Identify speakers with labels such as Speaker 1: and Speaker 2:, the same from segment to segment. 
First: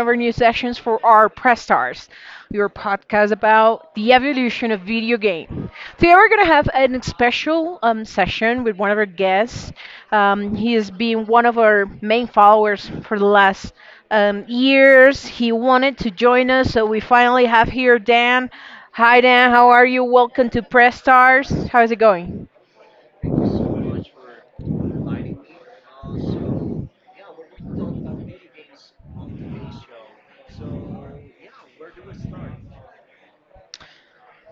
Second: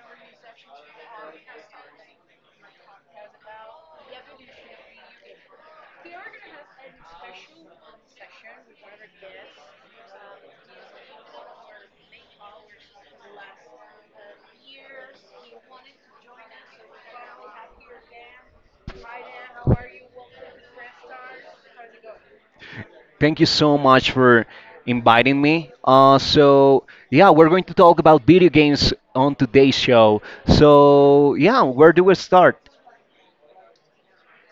Speaker 1: of our new sessions for our Press Stars, your podcast about the evolution of video game. Today, we're going to have a special session with one of our guests. He has been one of our main followers for the last years. He wanted to join us, so we finally have here Dan. Hi, Dan. How are you? Welcome to Press Stars. How's it going?
Speaker 2: Thank you so much for inviting me. So, yeah, we're going to talk about video games on today's show. So, yeah, where do we start?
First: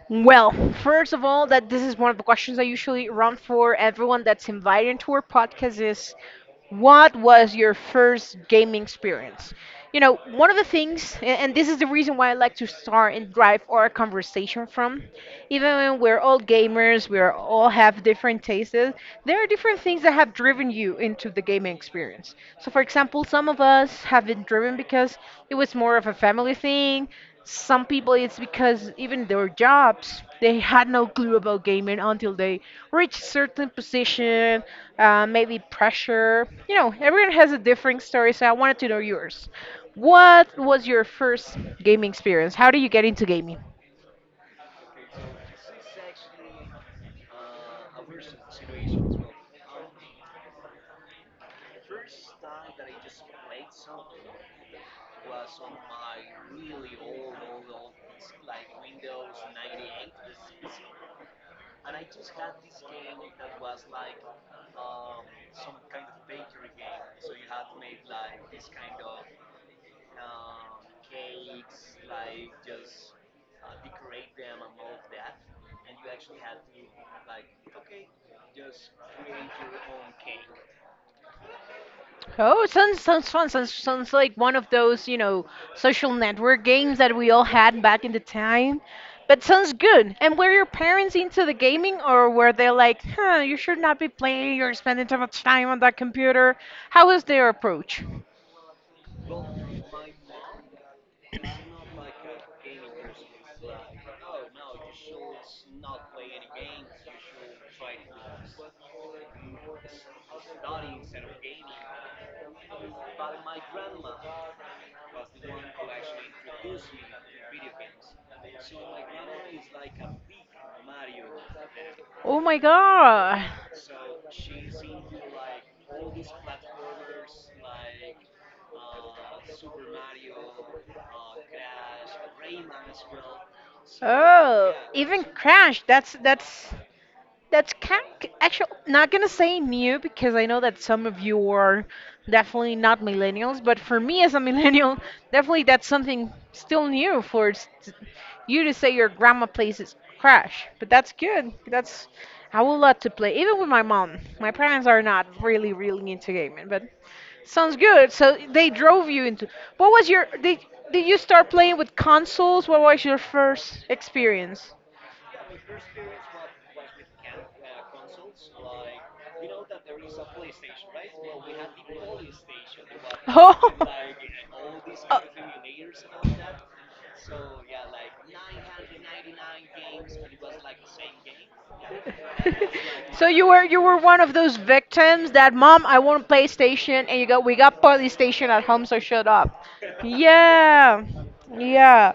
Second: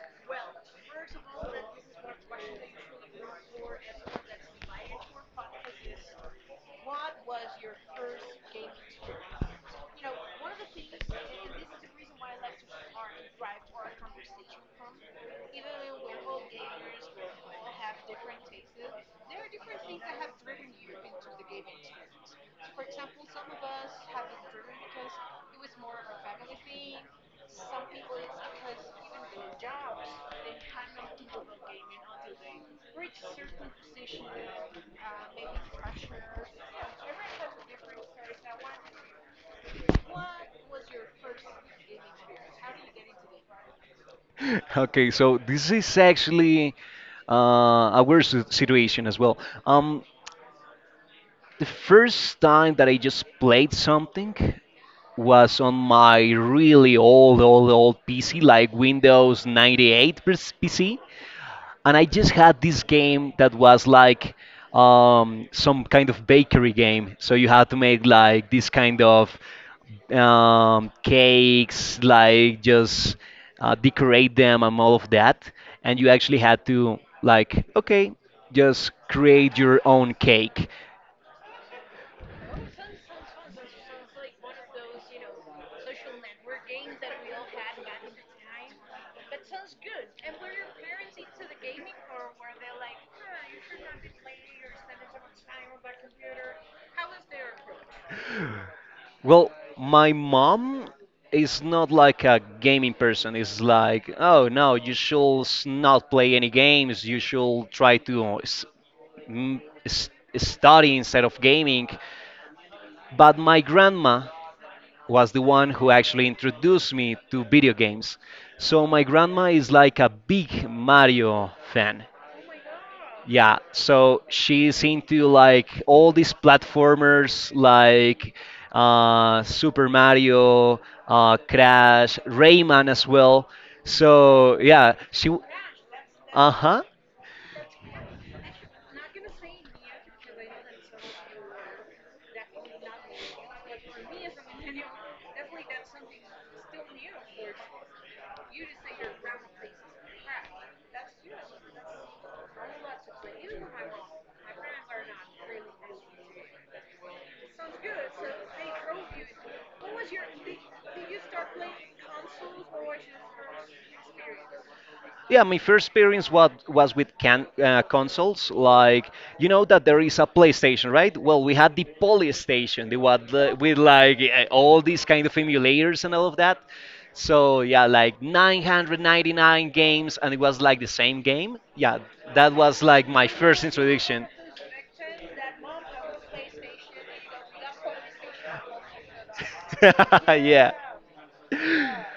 Speaker 1: Well, first of all, that this is one of the questions I usually run for everyone that's invited into our podcast is what was your first gaming experience? You know, one of the things, and this is the reason why I like to start and drive our conversation from, even when we're all gamers, we are all have different tastes, there are different things that have driven you into the gaming experience. So, for example, some of us have been driven because it was more of a family thing, some people it's because even their jobs they had no clue about gaming until they reach certain position, maybe pressure. You know, everyone has a different story, so I wanted to know yours. What was your first gaming experience? How did you get into gaming?
Speaker 2: Okay, so this is actually a weird situation as well. Um, the first time that I just played something was on my really old, old, old PC, like Windows 98 PC. And I just had this game that was like some kind of bakery game. So you had to make like this kind of cakes, like just decorate them and all of that. And you actually had to like, okay, just create your own cake.
Speaker 1: Oh, it sounds fun. Sounds like one of those, you know, social network games that we all had back in the time. But sounds good. And were your parents into the gaming, or were they like, huh, you should not be playing. You're spending too much time on that computer. How was their approach?
Speaker 2: Well, my mom is not like a gaming person. It's like, oh no, you should not play any games. You should try to mm, study instead of gaming. But my grandma was the one who actually introduced me to video games. So my grandma is like a big Mario fan.
Speaker 1: Oh my God.
Speaker 2: Yeah, so she's into like all these platformers like Super Mario, Crash, Rayman as well. So
Speaker 1: Oh,
Speaker 2: yeah,
Speaker 1: even
Speaker 2: she.
Speaker 1: Crash. That's
Speaker 2: Uh
Speaker 1: that's
Speaker 2: huh.
Speaker 1: That's kind, actually not gonna say new because I know that some of you are definitely not millennials, but for me as a millennial, definitely that's something still new for you to say your grandma plays is Crash. But that's good. That's, I would love to play, even with my mom. My parents are not really into gaming, but sounds good. So they drove you into. What was your? Did you start playing with consoles? What was your first experience?
Speaker 2: Yeah, my first experience was with can consoles. Like you know that there is a PlayStation, right? Well, we had the Polystation, the one with like all these kind of emulators and all of that. So yeah, like 999 games, and it was like the same game. Yeah, that was like my
Speaker 1: So you
Speaker 2: first
Speaker 1: were you were one
Speaker 2: introduction.
Speaker 1: of those victims that mom I want PlayStation and you go we got PlayStation at home so shut up.
Speaker 2: Yeah.
Speaker 1: Yeah. Yeah.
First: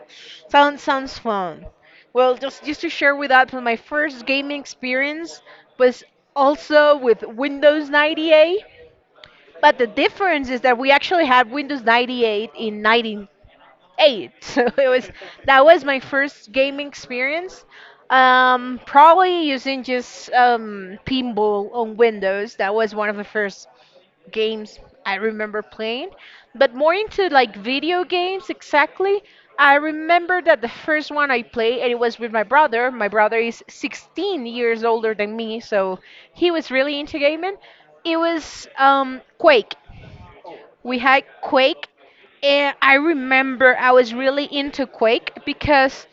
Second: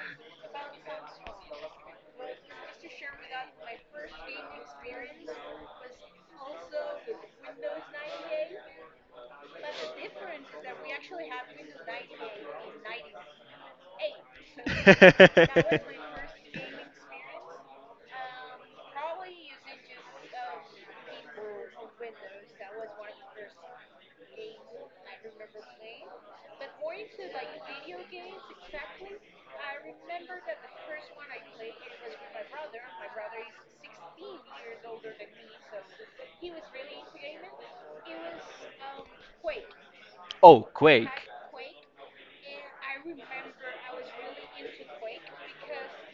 Speaker 1: Sounds fun. Well, just to share with that, so my first gaming experience was also with Windows 98. But the difference is that we actually had Windows 98 in 90, eight. So it was, that was my first gaming experience. Probably using just pinball on Windows. That was one of the first games I remember playing. But more into like video games exactly. I remember that the first one I played, and it was with my brother. My brother is 16 years older than me, so he was really into gaming. It was Quake,
Speaker 2: Oh,
Speaker 1: we
Speaker 2: Quake.
Speaker 1: had Quake, and I remember I was really into Quake because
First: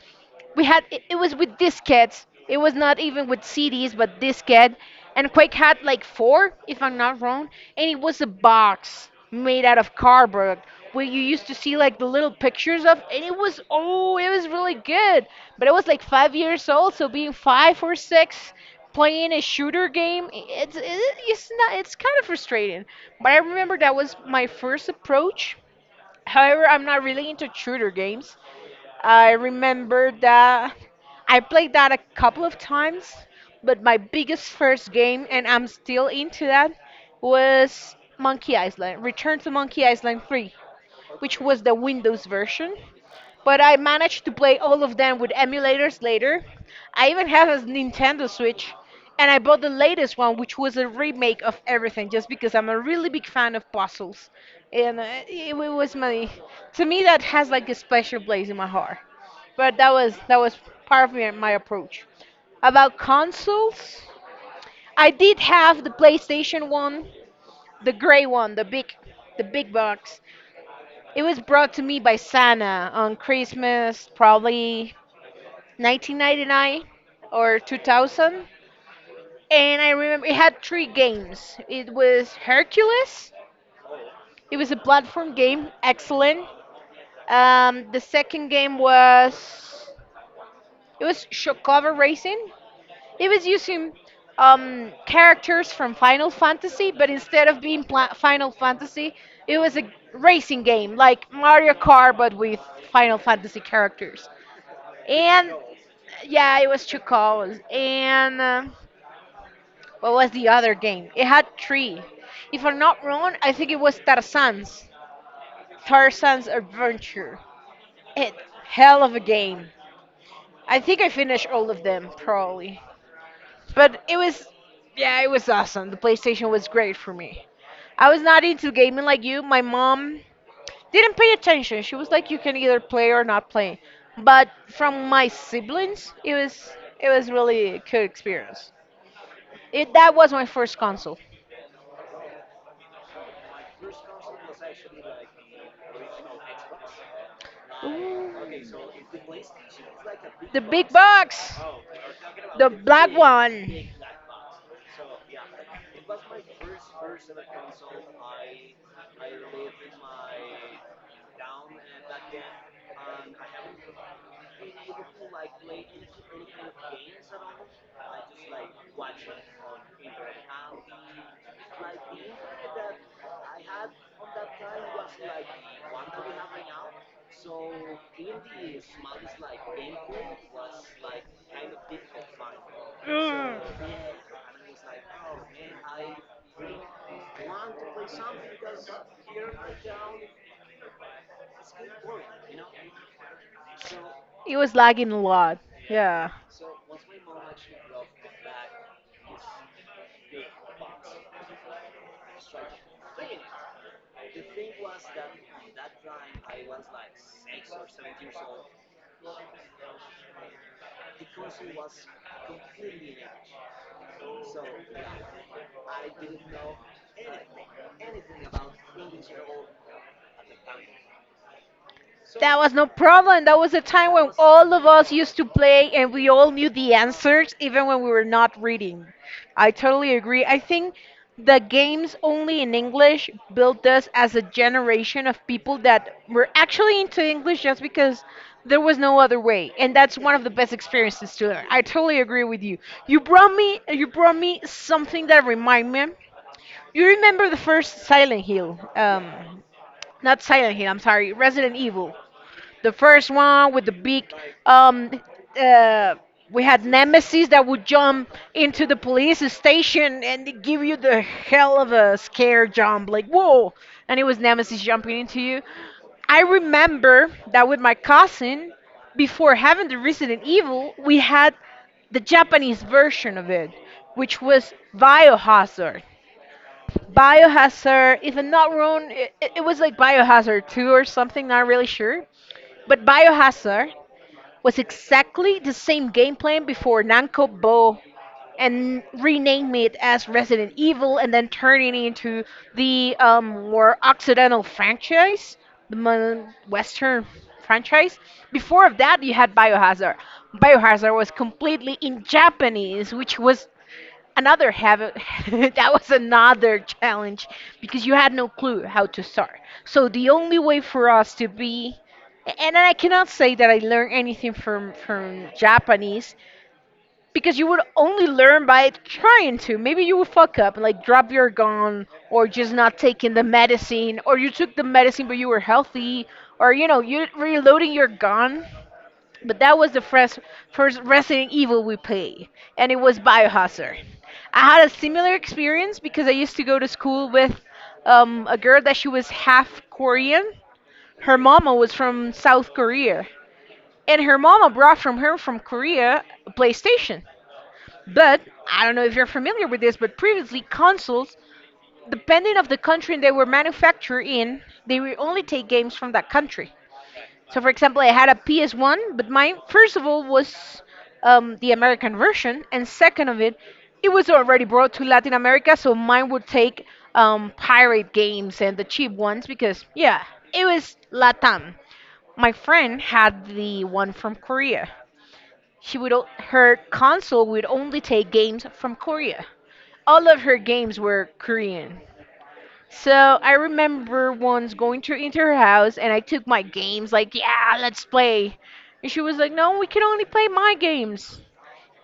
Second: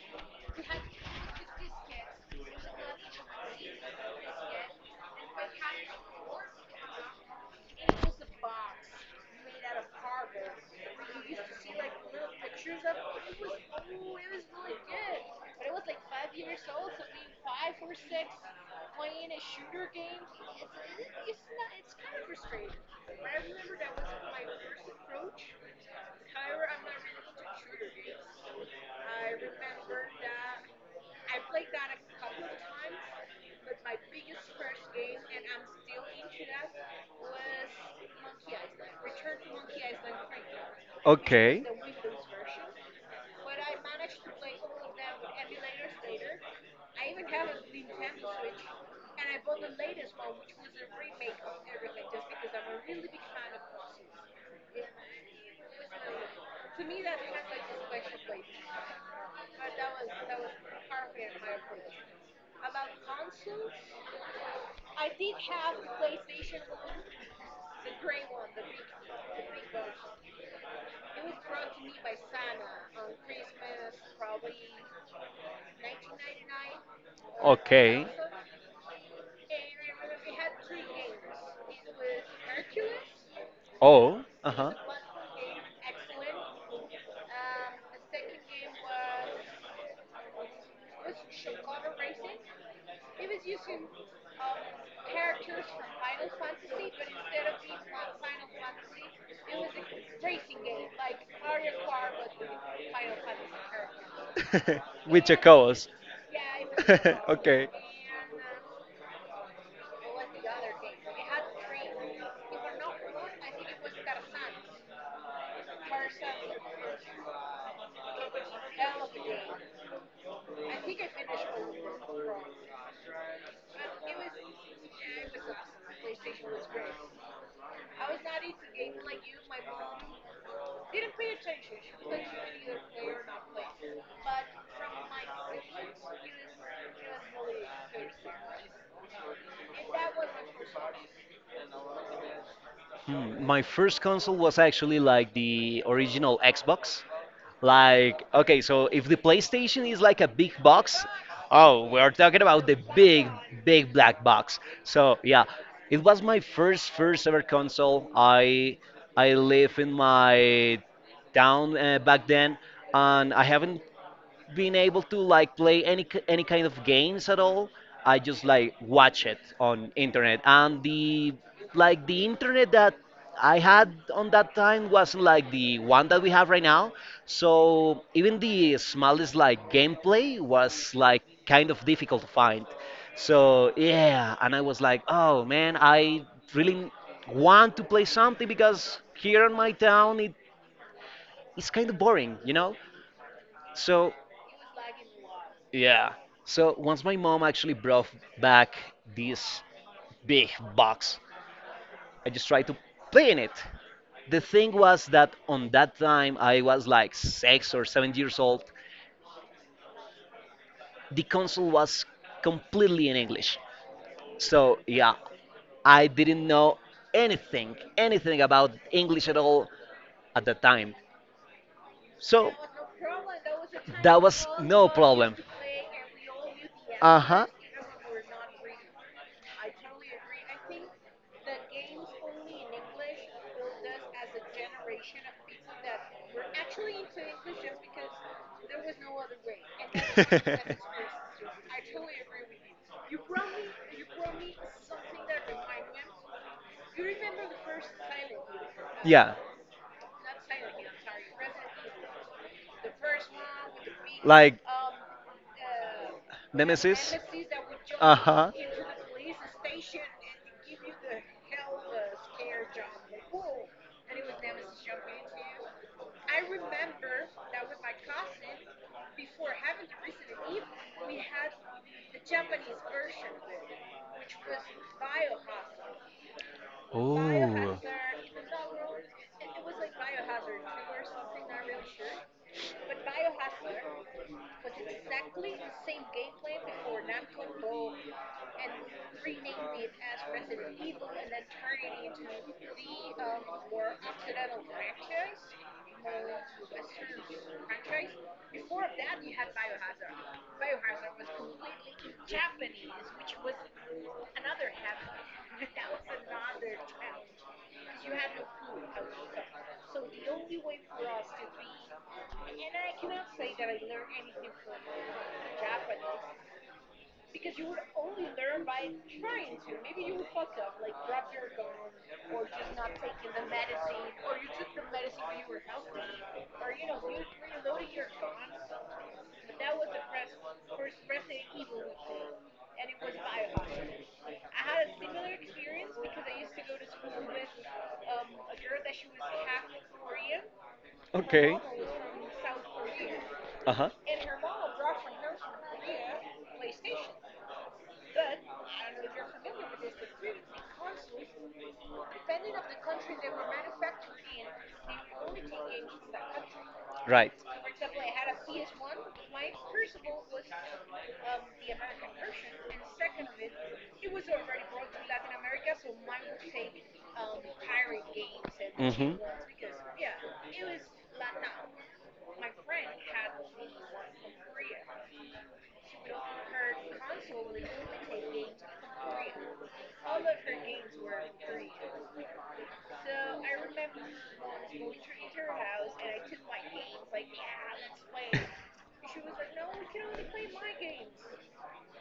Speaker 1: we had it, it was with diskettes. It was not even with CDs, but diskette. And Quake had like four, if I'm not wrong, and it was a box made out of cardboard where you used to see like the little pictures of, and it was, oh, it was really good. But I was like 5 years old, so being five or six playing a shooter game, it's not, it's kind of frustrating. But I remember that was my first approach. However, I'm not really into shooter games. I remember that I played that a couple of times, but my biggest first game, and I'm still into that, was Monkey Island, Return to Monkey Island 3, which was
Speaker 2: Okay.
Speaker 1: the Windows version. But I managed to play all of them with emulators later. I even have a Nintendo Switch, and I bought the latest one, which was a remake of everything, just because I'm a really big fan of puzzles. And it was my, to me, that has like a special place in my heart. But that was part of my approach. About consoles, I did have the PlayStation one, the gray one, the big box. It was brought to me by Santa on Christmas, probably 1999 or 2000. And I remember it had three games. It was Hercules,
Speaker 2: Oh, it was
Speaker 1: it was a
Speaker 2: uh-huh.
Speaker 1: platform game, excellent. The second game was, it was Shokava Racing. It was using characters from Final Fantasy, but instead of being Final Fantasy, it was a racing game like Mario Kart, but with Final Fantasy characters.
Speaker 2: Second game. Your
Speaker 1: And
Speaker 2: cows.
Speaker 1: yeah, it was chocobos. And What was the other game? It had three. If I'm not wrong, I think it was Tarzan's. Tarzan's Adventure. It, hell of a game. I think I finished all of them probably. But it was, yeah, it was awesome. The PlayStation was great for me. I was not into gaming like you. My mom didn't pay attention. She was like you can either play or not play. But from my siblings, it was, it was really a good experience. It, that was my first console.
Speaker 2: Hmm, my first console was actually like the original Xbox. Like, okay, so if the PlayStation is like a big
Speaker 1: Big
Speaker 2: box,
Speaker 1: box, box,
Speaker 2: oh, we're talking about the
Speaker 1: big,
Speaker 2: big,
Speaker 1: one. Big.
Speaker 2: big black box. So yeah, it was my first, first ever console. I live in my town back then, and I haven't being able to like play any kind of games at all. I just like watch it on internet, and the like the internet that I had on that time wasn't like the one that we have right now. So even the smallest like gameplay was like kind of difficult to find. So yeah, and I was like, oh man, I really want to play something because here in my town it is kind of boring. So
Speaker 1: It was lagging a lot.
Speaker 2: yeah.
Speaker 1: Yeah.
Speaker 2: So once my mom actually brought back this big box, I just tried to play in it. The thing was that on that time, I was like 6 or 7 years old. The console was completely in English. So yeah, I didn't know anything, anything about English at all at the time. So
Speaker 1: That was no problem. That was a time
Speaker 2: that
Speaker 1: when
Speaker 2: was
Speaker 1: all of
Speaker 2: no
Speaker 1: us
Speaker 2: problem.
Speaker 1: used to play and we all knew the
Speaker 2: Uh huh.
Speaker 1: answers even when we were not reading. I totally agree. I think the games only in English built us as a generation of people that were actually into English just because there was no other way. And that's one of the best experiences to learn. I totally agree with you. You brought me something that remind me, you remember the first Silent Hill?
Speaker 2: Yeah.
Speaker 1: Not Silent Hill. I'm sorry, Resident Evil. The first one with the big um uh we had Nemesis that would jump into the police station and they give you the hell of a scare jump, like whoa, and it was Nemesis jumping into you. I remember that with my cousin, before having the Resident Evil, we had the Japanese version of it, which was Biohazard.
Speaker 2: Oh.
Speaker 1: Biohazard, if I'm not wrong, it was like Biohazard 2 or something, not really sure. But Biohazard was exactly the same game plan before Namco Bo and rename it as Resident Evil and then turn it into the more occidental franchise, the western franchise. Before of that, you had Biohazard. Biohazard was completely in Japanese, which was another habit, that was another challenge because you had no clue how to start. So the only way for us to be, and I cannot say that I learned anything from Japanese, because you would only learn by trying to, maybe you would fuck up and like drop your gun, or just not taking the medicine, or you took the medicine but you were healthy, or, you know, you reloading your gun. But that was the first, first Resident Evil we played, and it was Biohazard. I had a similar experience because I used to go to school with a girl that she was half Korean. Her mama was from South Korea,
Speaker 2: Uh huh.
Speaker 1: and her mama brought from her from Korea a PlayStation. But I don't know if you're familiar with this, but previously consoles, depending of the country they were manufactured in, they will only take games from that country.
Speaker 2: Right.
Speaker 1: So, for example, I had a PS1, but mine, first of all, was the American version, and second of it, it was already brought to Latin America, so mine would take pirate games and the cheap
Speaker 2: Mhm.
Speaker 1: ones because, yeah, it was Latam. My friend had the one from Korea. She would her console would only take games from Korea. All of her games were Korean. So I remember once going to into her house and I took my games like, yeah, let's play. And she was like, no, we can only play my games.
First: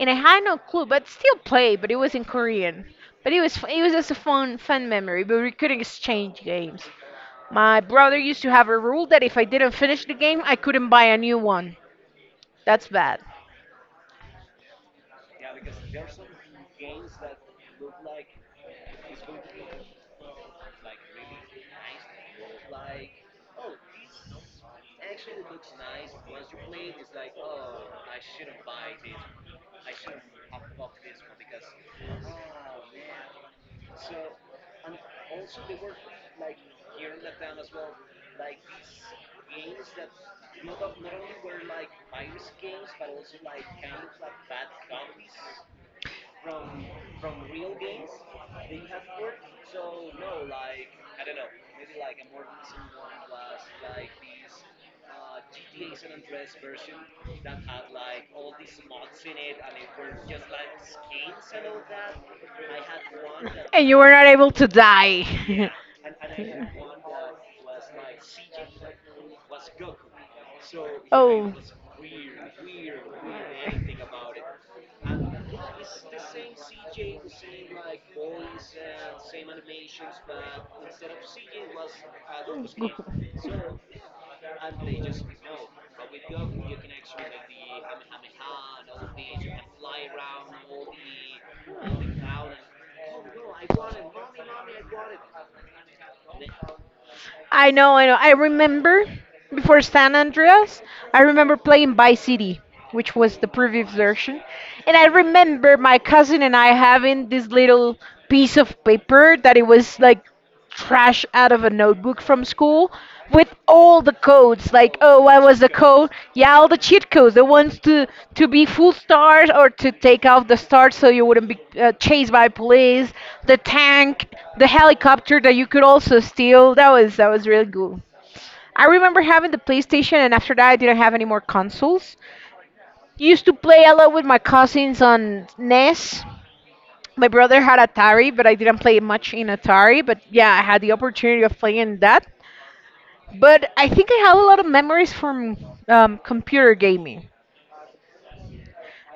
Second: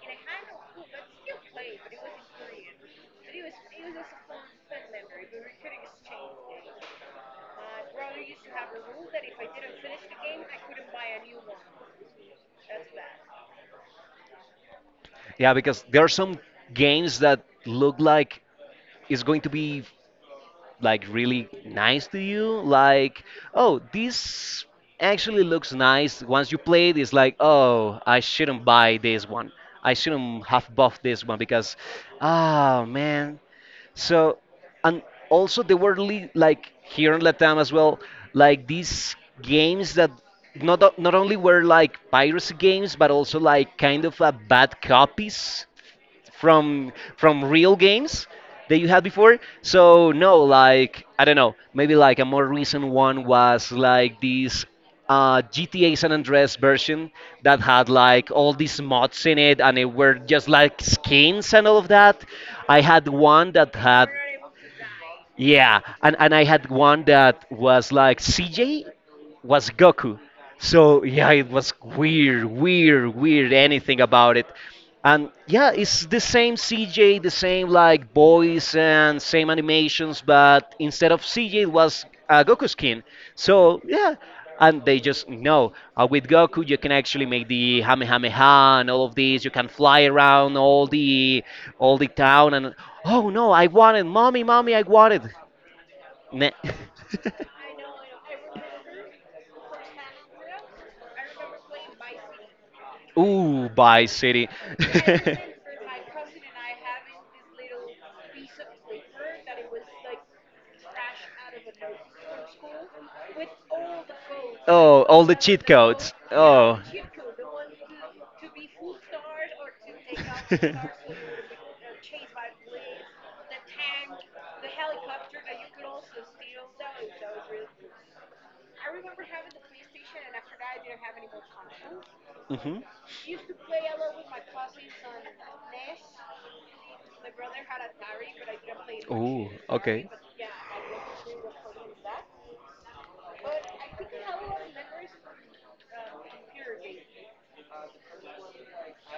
Speaker 1: And I had no clue, but still play, but it was in Korean. But it was it was just a fun memory, but we couldn't exchange games. My brother used to have a rule that if I didn't finish the game, I couldn't buy a new one. That's bad.
Speaker 2: Yeah, because there are some games that look like it's going to be like really nice to you, like, oh, this actually looks nice. Once you play it, it's like, oh, I shouldn't buy this one. I shouldn't have bought this one, because, ah, man. So, and also there were like here in latam as well, like these games that not only were like piracy games but also like kind of bad copies from real games that you had before. So no, like I don't know, maybe like a more recent one was like this GTA San Andreas version that had like all these mods in it, and it were just like skins and all of that. I had one that
Speaker 1: And you
Speaker 2: had
Speaker 1: were not able to die. Yeah.
Speaker 2: yeah, and I had one that was like CJ was Goku. So yeah, it was weird, weird, weird anything about it. And yeah, it's the same CJ, the same like voice and same animations, but instead of CJ, it was Goku skin. So yeah, and they just know with Goku you can actually make the Hamehameha and all of these. You can fly around all the town and oh no, I wanted mommy, mommy, I wanted. Nah.
Speaker 1: I know, I know. I remember before San Andreas, I remember playing Vice City, which was the
Speaker 2: Ooh,
Speaker 1: previous
Speaker 2: by
Speaker 1: version.
Speaker 2: City.
Speaker 1: And I remember my cousin and I having this little piece of paper that it was like trash out of a notebook from school with all the codes. Like,
Speaker 2: Oh, all
Speaker 1: oh,
Speaker 2: the
Speaker 1: I was
Speaker 2: cheat
Speaker 1: the code.
Speaker 2: codes.
Speaker 1: Yeah, all the
Speaker 2: Oh.
Speaker 1: cheat codes, the ones to be full stars or to take off the stars so you wouldn't be chased by police, the tank, the helicopter that you could also steal. That was really cool. I remember having the PlayStation, and after that I didn't have any more consoles.
Speaker 2: Mhm.
Speaker 1: Used to play a lot with my cousins on NES. My brother had Atari, but I didn't play much
Speaker 2: Ooh,
Speaker 1: in
Speaker 2: okay.
Speaker 1: Atari, but yeah, I had the opportunity of playing that. But I think I have a lot of memories from computer gaming.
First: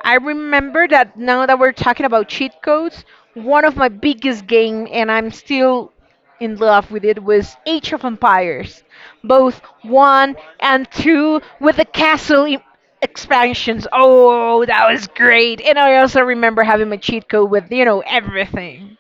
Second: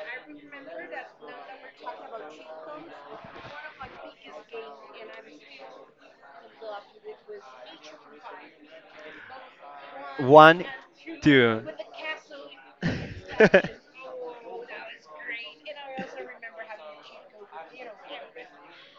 Speaker 1: I remember that now that we're talking about cheat codes, one of my biggest game, and I'm still in love with it, was Age of Empires, both one
Speaker 2: One,
Speaker 1: and two, with the
Speaker 2: two.
Speaker 1: expansions. Oh, that was great! And I also remember having my cheat code with, you know, everything.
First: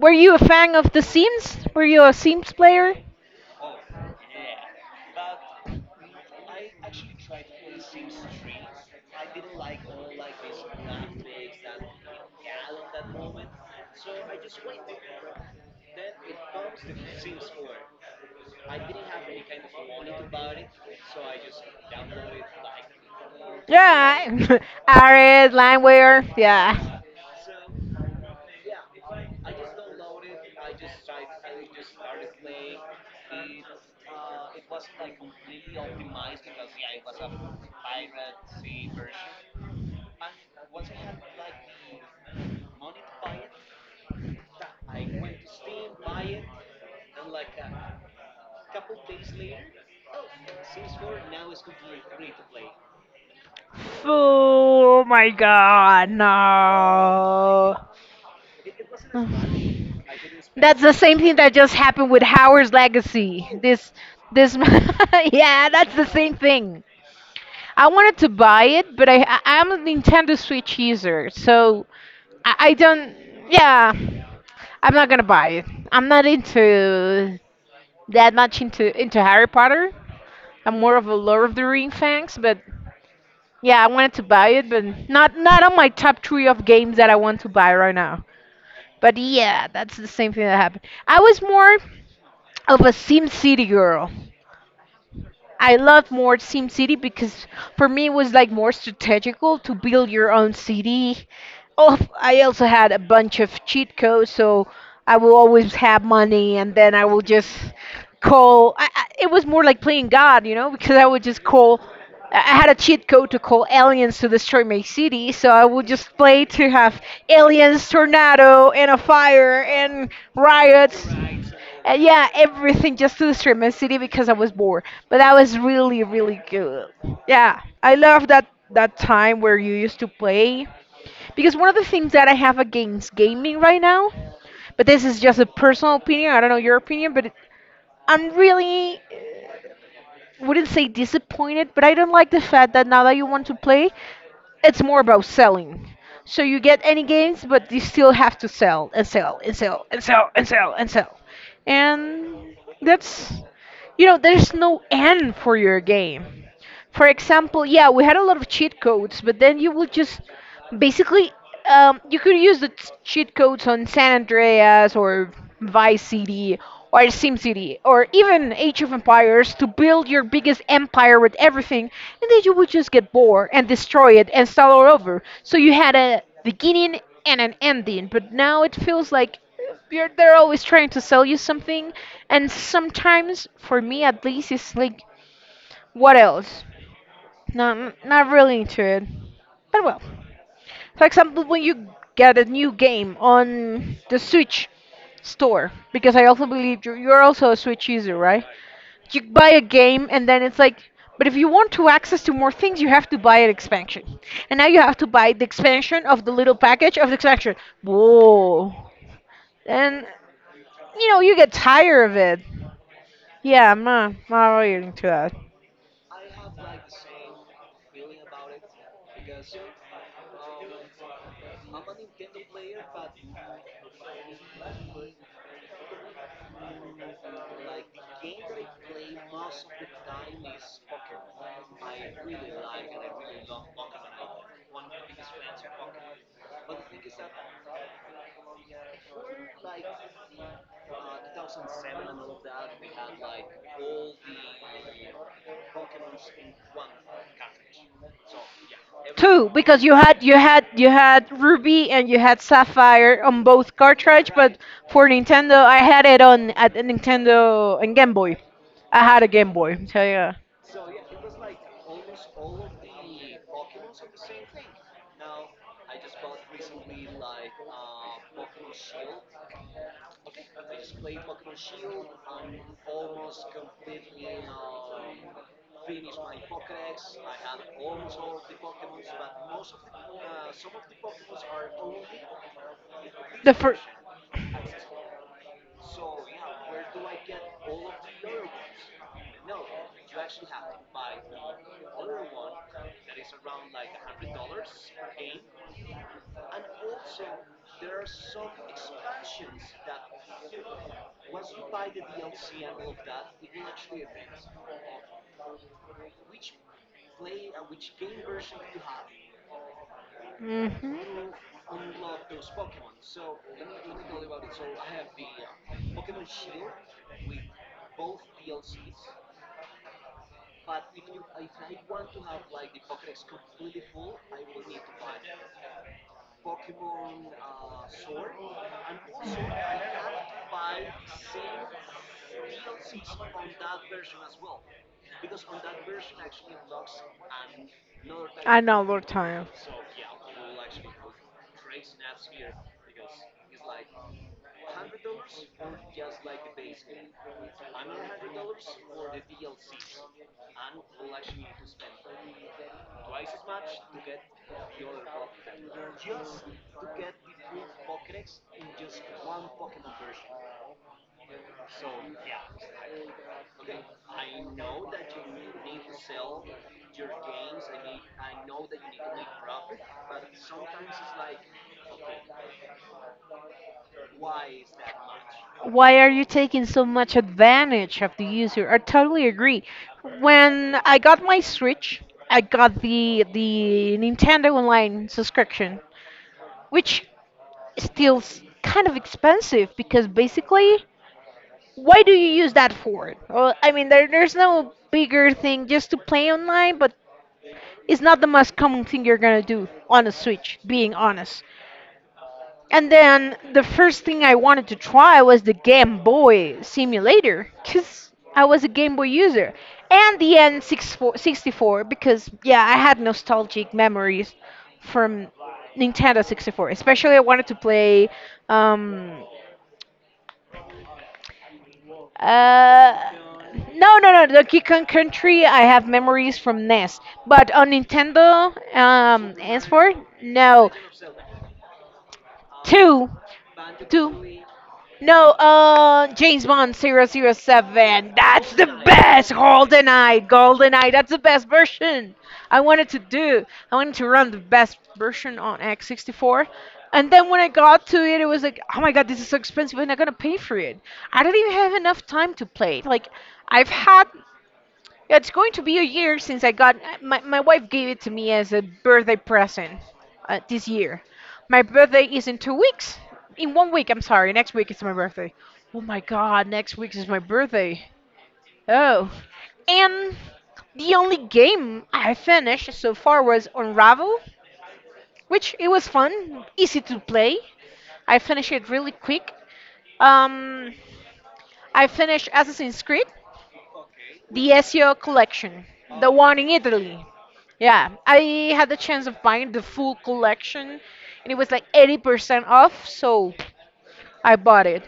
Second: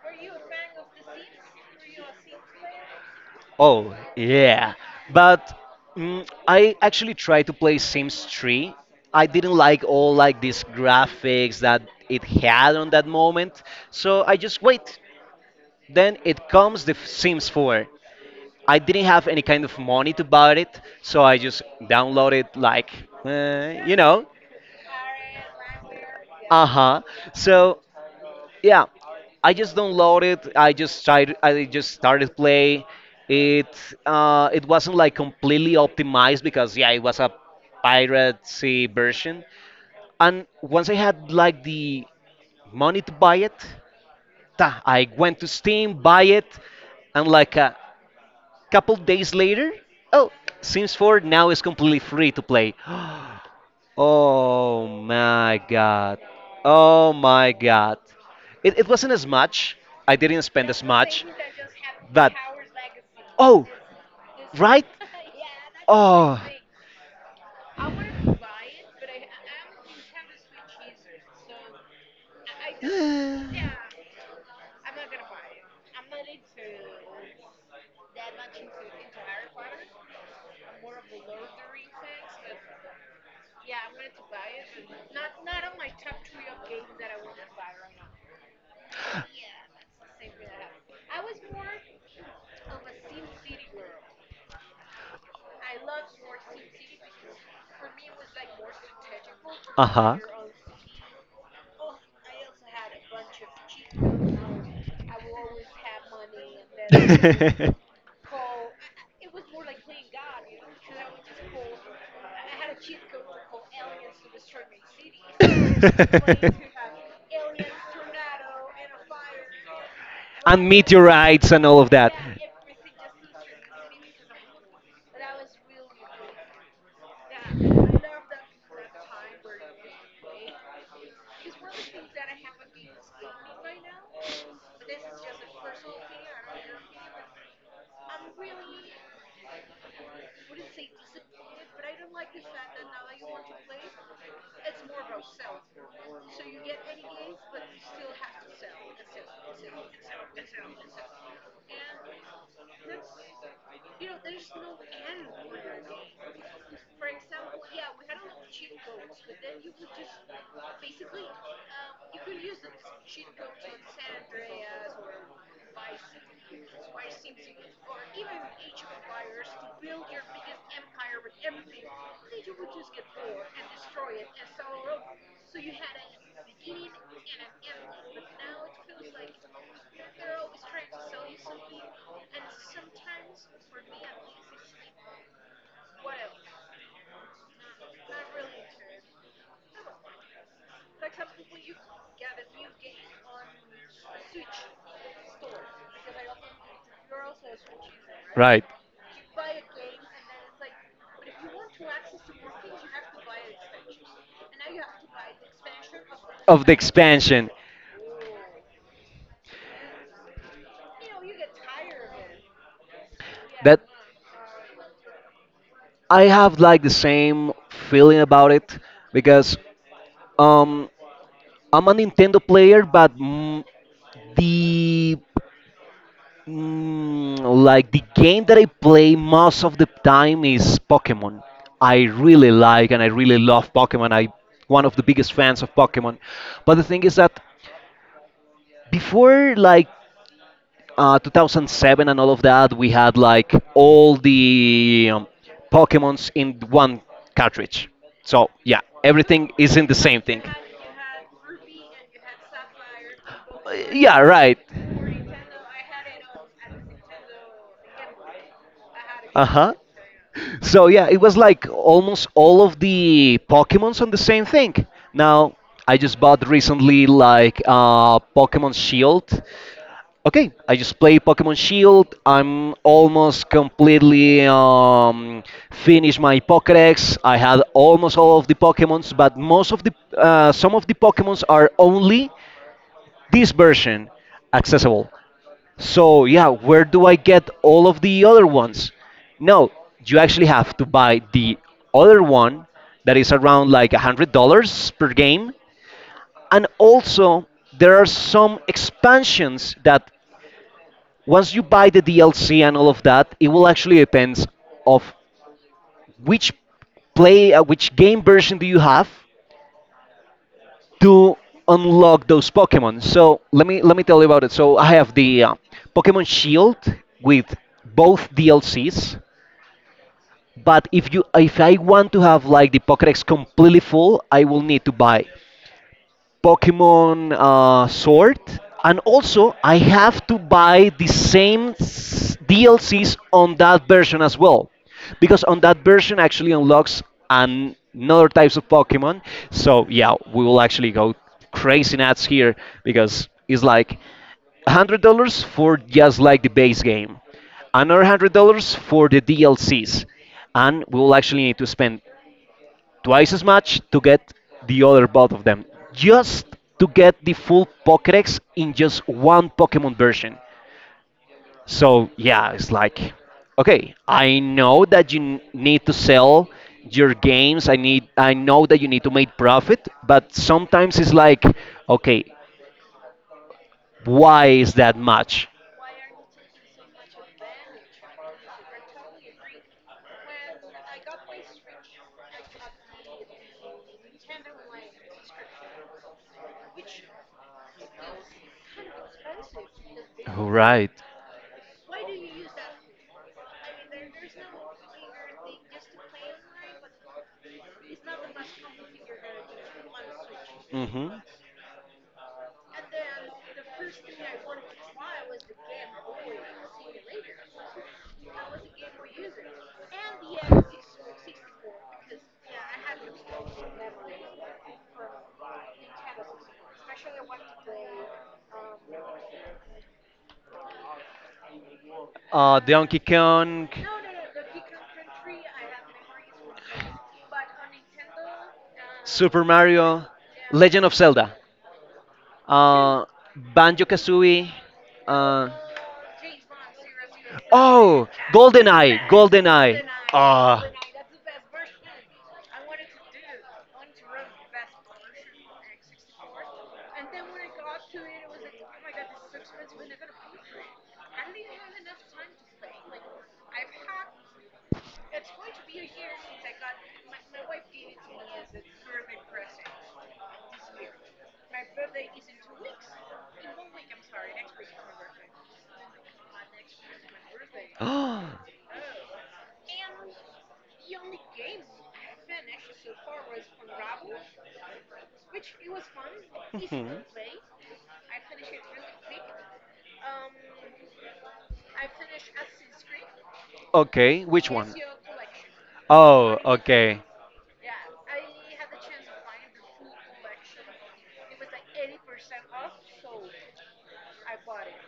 Speaker 1: Were you a fan of The Sims? Were you a Sims player?
Speaker 2: Oh, yeah. But I actually tried to play Sims 3. I didn't like all like these graphics that it had on that moment. So I just wait. Then it comes the Sims
Speaker 1: 4.
Speaker 2: 4. I didn't have any kind of money to buy it, so I just downloaded like, uh, you know,
Speaker 1: Yeah, Arid, Landwehr,
Speaker 2: uh huh.
Speaker 1: yeah.
Speaker 2: So yeah, I just downloaded. I just tried. I just started play. It it wasn't like completely optimized because yeah, it was a piracy version. And once I had like the money to buy it, ta, I went to Steam, buy it, and like a couple days later, oh, Sims 4 now is completely free to play. Oh
Speaker 1: Oh my
Speaker 2: my
Speaker 1: god,
Speaker 2: god. Oh my
Speaker 1: no.
Speaker 2: god. It wasn't as much. I didn't spend
Speaker 1: That's
Speaker 2: as
Speaker 1: the same
Speaker 2: much.
Speaker 1: thing that just happened with
Speaker 2: But,
Speaker 1: Howard's Legacy.
Speaker 2: oh,
Speaker 1: This,
Speaker 2: right?
Speaker 1: yeah, that's the same
Speaker 2: Oh.
Speaker 1: thing. I wanted to buy it, but I I'm a Nintendo Switch user, so I don't. Yeah, I'm not gonna buy it. I'm not into that much into Harry Potter. I'm more of a Lord of the Ring fans, but yeah, I wanted to buy it, but not on my top three of games that I want to buy right now. But yeah, that's the same thing that happened. I was more of a Sim City girl. I love more Sim City because for me it was like more strategical to
Speaker 2: Uh
Speaker 1: build
Speaker 2: huh.
Speaker 1: your own city. Oh, I also had a bunch of cheat codes, so I will always have money, and then I will just call. It was more like playing God, you know, because I would just call. I had a cheat code to call aliens to destroy my city, so I would just play
Speaker 2: And
Speaker 1: to have aliens, tornado, and a fire, and riots.
Speaker 2: meteorites and all of that.
Speaker 1: Yeah, everything just to destroy my city because I was bored. But that was really, really good. Yeah, I love that time where you used to play. Because one of the things that I have against gaming right now, but this is just a personal opinion, I don't know your opinion, but I'm really, wouldn't say disappointed, but I don't like the fact that now that you want to play, it's more about selling. So you get any games, but you still have to sell and sell and sell and sell and sell and sell. And that's, you know, there's no end for your game. For example, yeah, we had a lot of cheat codes, but then you would just basically you could use the cheat codes on San Andreas or Vice City or SimCity or even Age of Empires to build your biggest empire with everything, and then you would just get bored and destroy it and start all over. So you had a beginning and an ending, but now it feels like they're always trying to sell you something, and sometimes, for me at least, it's like, what else? No, I'm not really into it. But well, for example, when you get a new game on the Switch store, because I also believe you're also a Switch user, right?
Speaker 2: Right.
Speaker 1: You buy a game and then it's like, but if you want to access to more things, you have to buy an expansion, and now you have to buy the expansion of the little
Speaker 2: Of the
Speaker 1: package of the
Speaker 2: expansion.
Speaker 1: expansion. Whoa! And you know you get tired of it. Yeah,
Speaker 2: That
Speaker 1: I'm not, not really into that.
Speaker 2: I have like the same feeling about it because um I'm a Nintendo player, but the like the game that I play most of the time is Pokemon. I really like and I really love Pokemon. I one of the biggest fans of Pokemon. But the thing is that before like 2007 and all of that, we had like all the Pokemons in one cartridge. So yeah,
Speaker 1: Two,
Speaker 2: everything is
Speaker 1: because
Speaker 2: in
Speaker 1: you
Speaker 2: the same
Speaker 1: had you
Speaker 2: thing.
Speaker 1: had you had Ruby and you had Sapphire on both
Speaker 2: Yeah,
Speaker 1: cartridge,
Speaker 2: right.
Speaker 1: but for Nintendo, I had it on at the Nintendo and Game Boy. I had a
Speaker 2: Uh
Speaker 1: Game
Speaker 2: huh.
Speaker 1: Boy, so yeah.
Speaker 2: So yeah, it was like almost all of the Pokemons on the same thing. Now I just bought recently like Pokemon Shield. Okay, I just play Pokemon Shield. I'm almost completely finished my Pokédex. I had almost all of the Pokemons, but most of the some of the Pokemons are only this version accessible. So yeah, where do I get all of the other ones? No, you actually have to buy the other one that is around like $100 per game. And also, there are some expansions that once you buy the DLC and all of that, it will actually depends of which which game version do you have
Speaker 1: Hmm.
Speaker 2: to unlock those Pokemon. So let me tell you about it. So I have the Pokemon Shield with both DLCs, but if I want to have like the Pokédex completely full, I will need to buy Pokemon Sword, and also I have to buy the same DLCs on that version as well, because on that version actually unlocks another types of
Speaker 1: Another Pokemon.
Speaker 2: Pokemon.
Speaker 1: Time.
Speaker 2: So yeah, we will actually go crazy nuts here because it's like $100 for just like the base game, another $100 for the DLCs, and we will actually need to spend twice as much to get the other both of them, just to get the full Pokédex in just one Pokemon version. So yeah, it's like, okay, I know that you need to sell your games. I know that you need to make profit, but sometimes it's like, okay, why is that much?
Speaker 1: Why are you taking so much advantage of the user? I totally agree. When I got my Switch, I got the Nintendo Online subscription, which kind of expensive, because
Speaker 2: All
Speaker 1: basically,
Speaker 2: right.
Speaker 1: why do you use that for? Well, I mean, there's no bigger thing just to play online, but it's not the most common thing you're gonna do on a Switch, being
Speaker 2: Hmm.
Speaker 1: honest. And then the first thing I wanted to try was the Game Boy simulator because I was a Game Boy user. And the N64 because, yeah, I had nostalgic memories from Nintendo 64. Especially, I wanted to play. Um,
Speaker 2: Donkey
Speaker 1: uh,
Speaker 2: Kong,
Speaker 1: no, no, no, Donkey Kong Country, I have memories from NES. But on Nintendo
Speaker 2: Super
Speaker 1: S4,
Speaker 2: Mario,
Speaker 1: no.
Speaker 2: Legend of Zelda, uh,
Speaker 1: Two.
Speaker 2: Banjo
Speaker 1: Two.
Speaker 2: Kazooie.
Speaker 1: No,
Speaker 2: Uh,
Speaker 1: James Bond zero zero
Speaker 2: oh,
Speaker 1: seven. That's the
Speaker 2: GoldenEye,
Speaker 1: best.
Speaker 2: GoldenEye.
Speaker 1: Golden Eye.
Speaker 2: Ah,
Speaker 1: Golden Eye. That's the best version. I wanted to do. I wanted to run the best version on X64. And then when I got to it, it was like, oh my god, this is so expensive. I'm not gonna pay for it. I don't even have enough time to play it. Like, I've had, yeah, it's going to be a year since I got my, my wife gave it to me as a birthday present this year. My birthday is in 2 weeks. In 1 week, I'm sorry. Next week is my birthday. Oh my god, next week is my birthday. Oh. And the only game I finished so far was Unravel, which it was fun, easy to
Speaker 2: Mhm.
Speaker 1: play. I finished it really quick. Um, I finished Assassin's Creed.
Speaker 2: Okay,
Speaker 1: The
Speaker 2: which one?
Speaker 1: Ezio collection, the one
Speaker 2: Oh,
Speaker 1: in
Speaker 2: okay.
Speaker 1: Italy. Yeah, I had the chance of buying the full collection, and it was like 80% off, so I bought it.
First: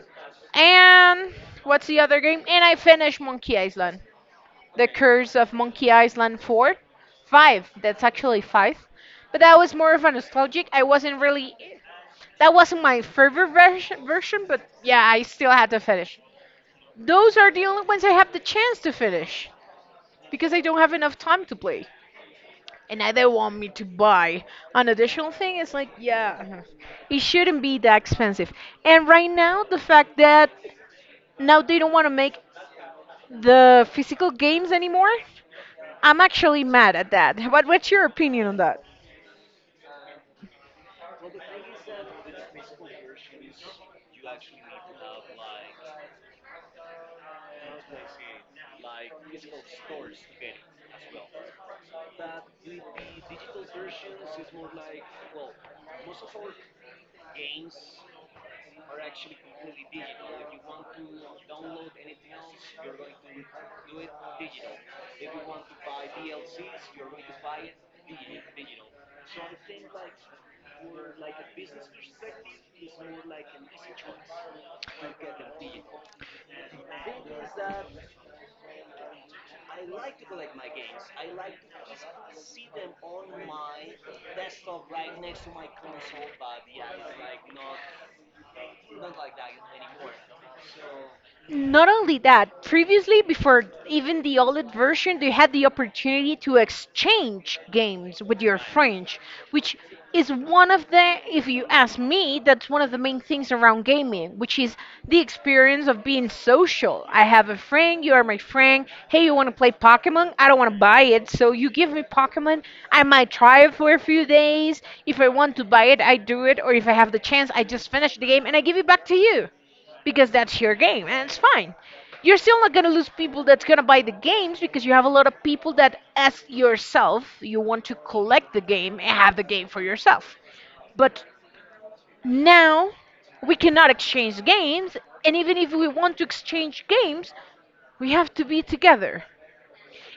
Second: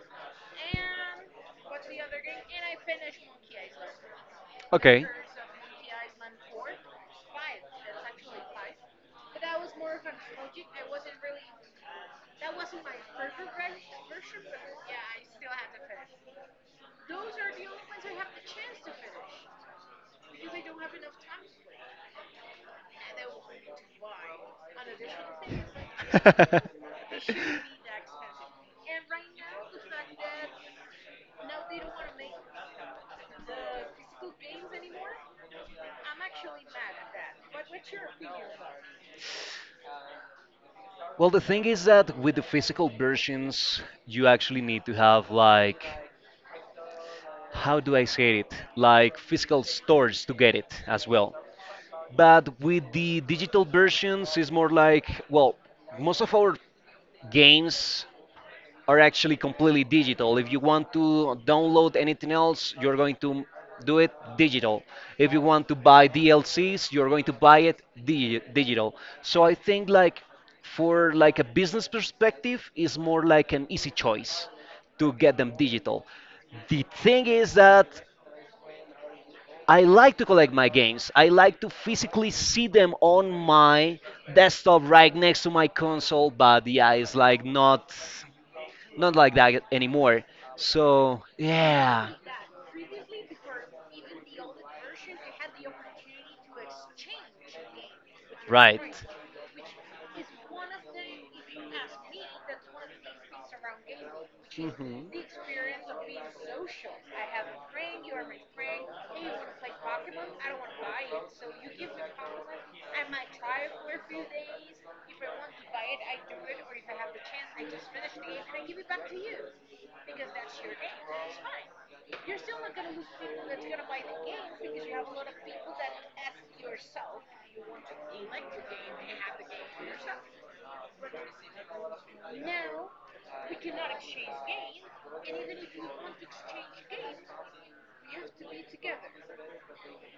Speaker 1: And what's the other game? And I finished Monkey Island. The
Speaker 2: Okay.
Speaker 1: Curse of Monkey Island 4. 5, that's actually 5. But that was more of a nostalgic. I wasn't really. That wasn't my favorite version, but yeah, I still had to finish. Those are the only ones I have the chance to finish because I don't have enough time to play. And now they want me to buy an additional thing. It's like, yeah, it shouldn't be that expensive. And right now, the
Speaker 2: Yeah.
Speaker 1: fact that now they don't want to make the physical games anymore, I'm actually mad at that. What's your opinion on that?
Speaker 2: Well, the thing is that with the physical versions, you actually need to have like, how do I say it? Like physical stores to get it as well. But with the digital versions, it's more like, well, most of our games are actually completely digital. If you want to download anything else, you're going to do it digital. If you want to buy DLCs, you're going to buy it digital. So I think like for like a business perspective, it's more like an easy choice to get them digital. The thing is that I like to collect my games. I like to physically see them on my desktop right next to my console, but yeah, it's like not like that anymore. So,
Speaker 1: Not
Speaker 2: yeah.
Speaker 1: only that, previously, before even the OLED version, you had the opportunity to exchange games with your friends, which is one of the, if you ask me, that's one of the main things around gaming, which is the experience of being social. I have a friend, you are my friend. Hey, you want to play Pokemon? I don't want to buy it, so you give me Pokemon. I might try it for a few days. If I want to buy it, I do it, or if I have the chance, I just finish the game and I give it back to you because that's your game and it's fine. You're still not gonna lose people that's gonna buy the games because you have a lot of people that, as yourself, you want to collect the game and have the game for yourself. But now we cannot exchange games, and even if we want to exchange games, we have to be together.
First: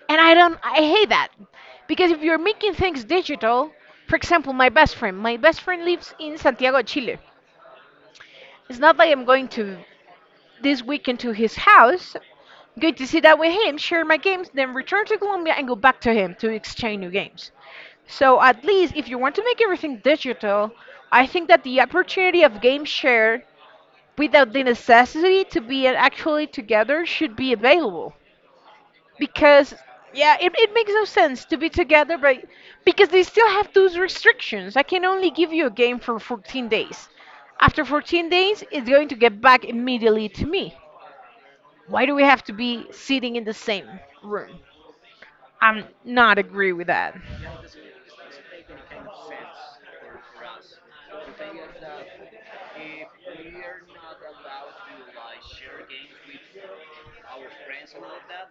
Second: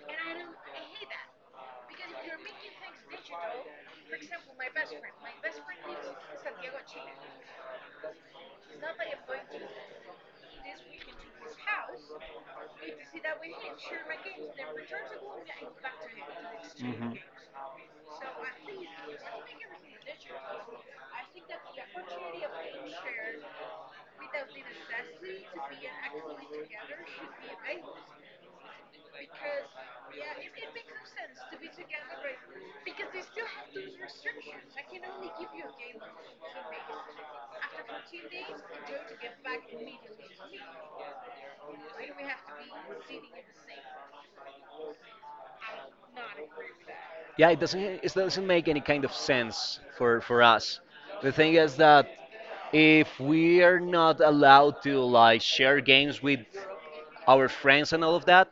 Speaker 1: And I hate that because if you're making things digital, for example, my best friend lives in Santiago, Chile. It's not like I'm going to this weekend to his house. Good to see that with him, share my games, then return to Colombia and go back to him to exchange new games. So at least if you want to make everything digital, I think that the opportunity of game share without the necessity to be actually together should be available. Because yeah, it makes no sense to be together but because they still have those restrictions. I can only give you a game for 14 days. After 14 days, it's going to get back immediately to me. Why do we have to be sitting in the same room? I'm not agree with that.
Speaker 2: Yeah, it doesn't make any kind of sense for us. The thing is that if we are not allowed to like share games with our friends and all of that,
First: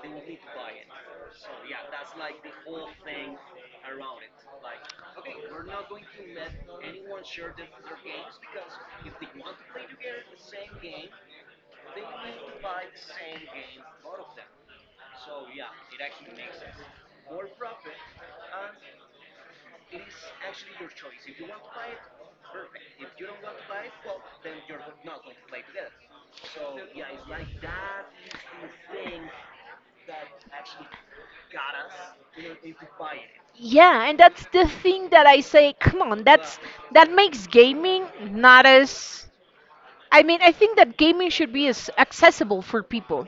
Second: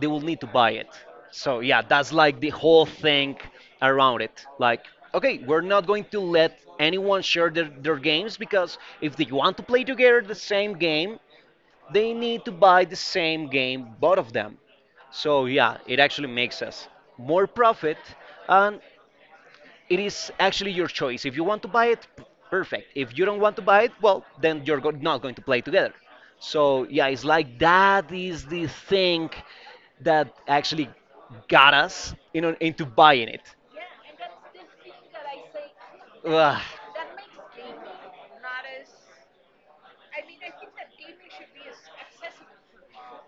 Speaker 2: they will need to buy it. So yeah, that's like the whole thing around it. Like, okay, we're not going to let anyone share their games because if they want to play together the same game, they need to buy the same game, both of them. So yeah, it actually makes us more profit and it is actually your choice. If you want to buy it, perfect. If you don't want to buy it, well, then you're not going to play together. So yeah, it's like that is the thing that actually got us into buying it.
Speaker 1: Yeah, and that's the thing that I say, come on, that's
Speaker 2: Ugh.
Speaker 1: that makes gaming not as, I mean, I think that gaming should be as accessible for people.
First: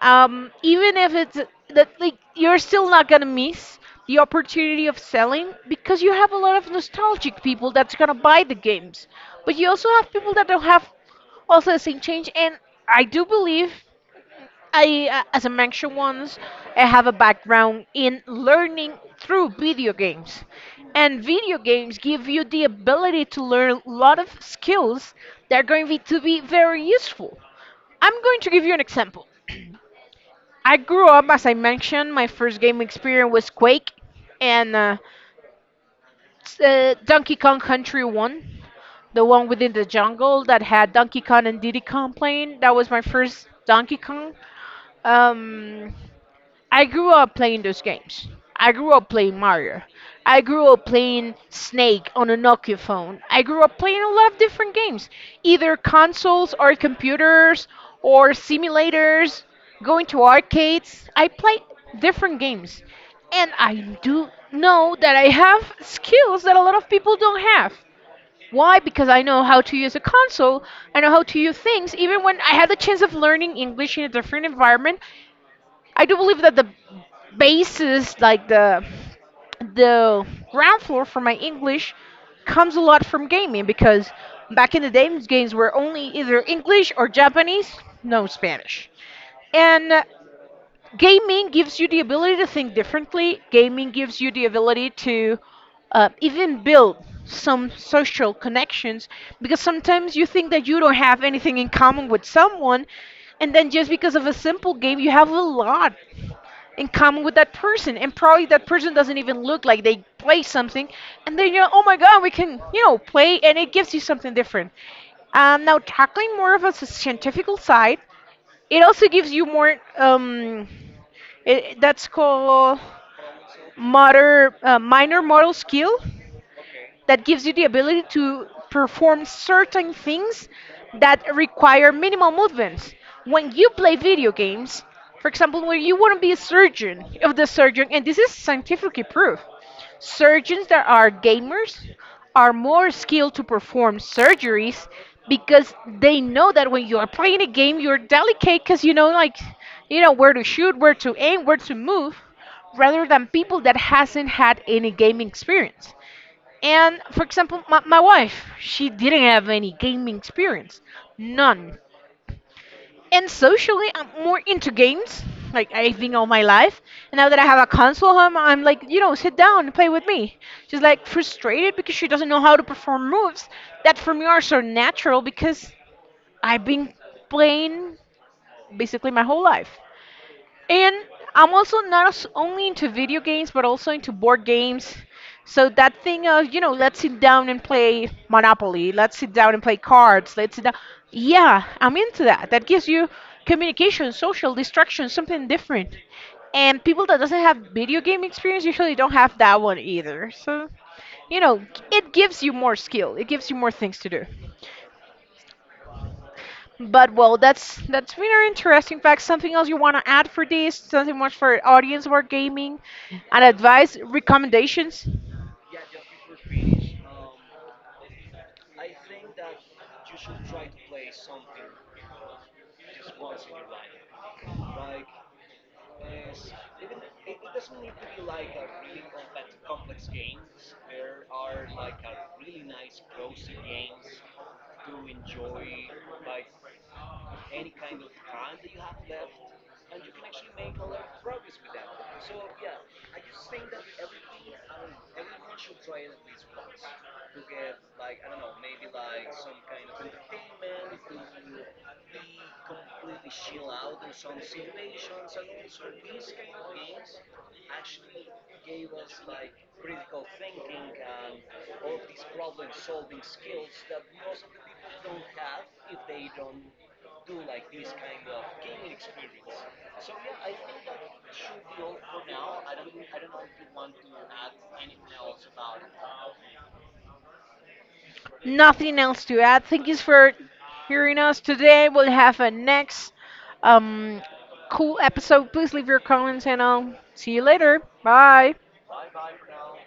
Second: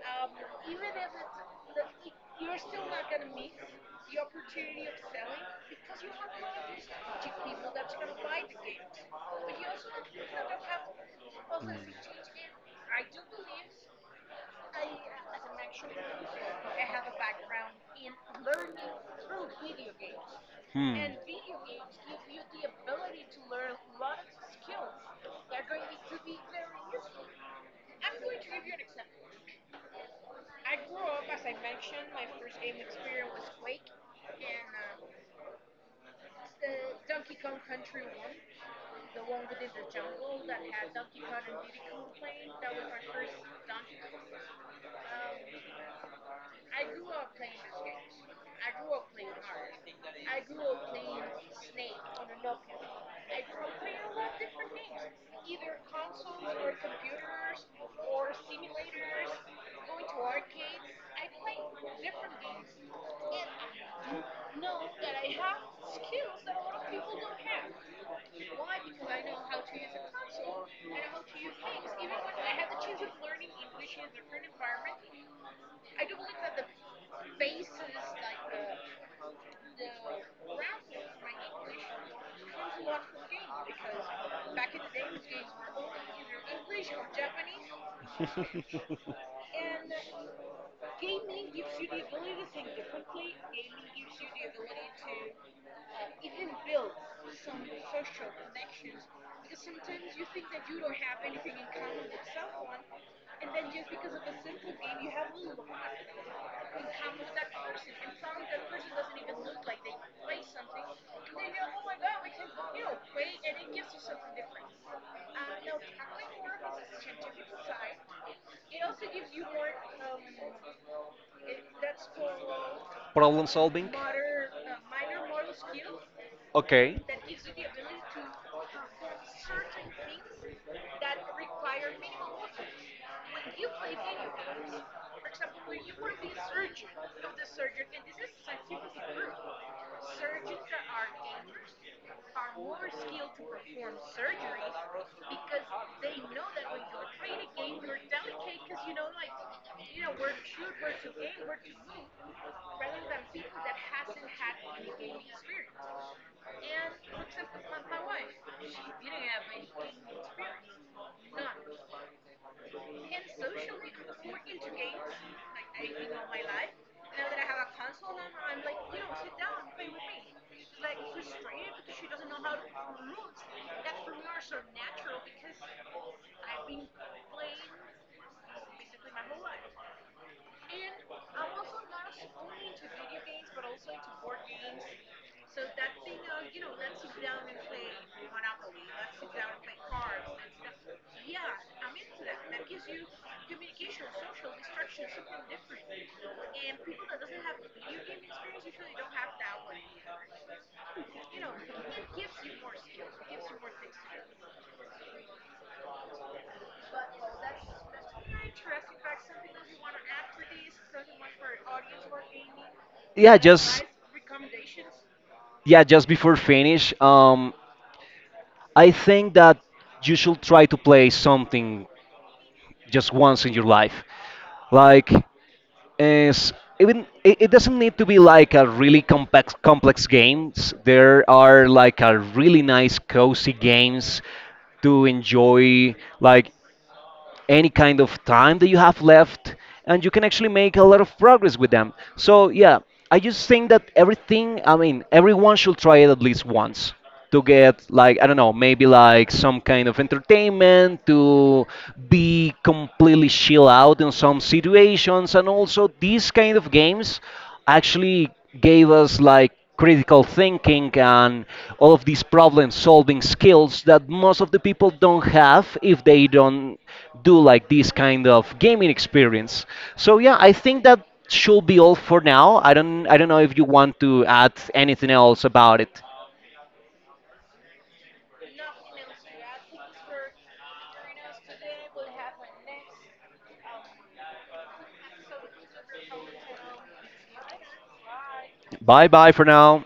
Speaker 1: Even if it's that, like, you're still not gonna miss the opportunity of selling because you have a lot of nostalgic people that's gonna buy the games. But you also have people that don't have also the same change, and I do believe as I mentioned once, I have a background in learning through video games.
Speaker 2: Hmm.
Speaker 1: And video games give you the ability to learn a lot of skills that are going to to be very useful. I'm going to give you an example. I grew up, as I mentioned, my first game experience was Quake and Donkey Kong Country 1, the one within the jungle that had Donkey Kong and Diddy Kong playing. That was my first Donkey Kong. Um, I grew up playing those games. I grew up playing Mario. I grew up playing Snake on a Nokia phone. I grew up playing a lot of different games, either consoles or computers or simulators, going to arcades. I play different games. And I do know that I have skills that a lot of people don't have. Why? Because I know how to use a console. I know how to use things. Even when I had the chance of learning English in a different environment, I do believe that the basis, like the ground floor for my English, comes a lot from gaming because back in the day, games were only either English or Japanese, no Spanish. And gaming gives you the ability to think differently. Gaming gives you the ability to even build some social connections because sometimes you think that you don't have anything in common with someone, and then just because of a simple game, you have a lot in common with that person and probably that person doesn't even look like they play something, and then you're, oh my god, we can, you know, play, and it gives you something different. Now tackling more of a scientific side, it also gives you more, it, that's called
Speaker 2: Problem solving.
Speaker 1: motor, minor motor skill
Speaker 2: Okay.
Speaker 1: that gives you the ability to perform certain things that require minimal movements. When you play video games, for example, when you want to be a surgeon, if the surgeon, and this is scientifically proved, surgeons that are gamers are more skilled to perform surgeries because they know that when you are playing a game, you're delicate because you know, like, you know where to shoot, where to aim, where to move, rather than people that hasn't had any gaming experience. And for example, my wife, she didn't have any gaming experience, none. And socially, I'm more into games, like I've been all my life. And now that I have a console home, I'm like, you know, sit down and play with me. She's like frustrated because she doesn't know how to perform moves that for me are so natural because I've been playing basically my whole life. And I'm also not only into video games, but also into board games. So that thing of, you know, let's sit down and play Monopoly, let's sit down and play cards, let's sit down. Yeah, I'm into that. That gives you communication, social distraction, something different. And people that doesn't have video game experience usually don't have that one either. So, you know, it gives you more skill. It gives you more things to do.
Speaker 2: Just
Speaker 1: But well, that's really interesting fact. Something else
Speaker 2: really. In.
Speaker 1: you want to add for this? Something much for audience or gaming,
Speaker 2: Yeah,
Speaker 1: and
Speaker 2: just
Speaker 1: advice, recommendations?
Speaker 2: yeah, just before finish, I think that you should try to play something just once in your life. Like, is even it doesn't need to be like a really complex games. There are like a really nice cozy games to enjoy, like any kind of time that you have left. And you can actually make a lot of progress with them. So yeah, I just think that everything I mean everyone should try it at least once, to get like, I don't know, maybe like some kind of entertainment, to be completely chill out in some situations. And also, these kind of games actually gave us like critical thinking and all of these problem solving skills that most of the people don't have if they don't do like this kind of gaming experience. So yeah, I think that should be all for now. I don't know if you want to add anything else about it.
Speaker 1: Nothing else to add. Thank you for hearing us today. We'll have a next um, cool episode. Please leave your comments and I'll see you later. Bye.
Speaker 2: Bye bye for now.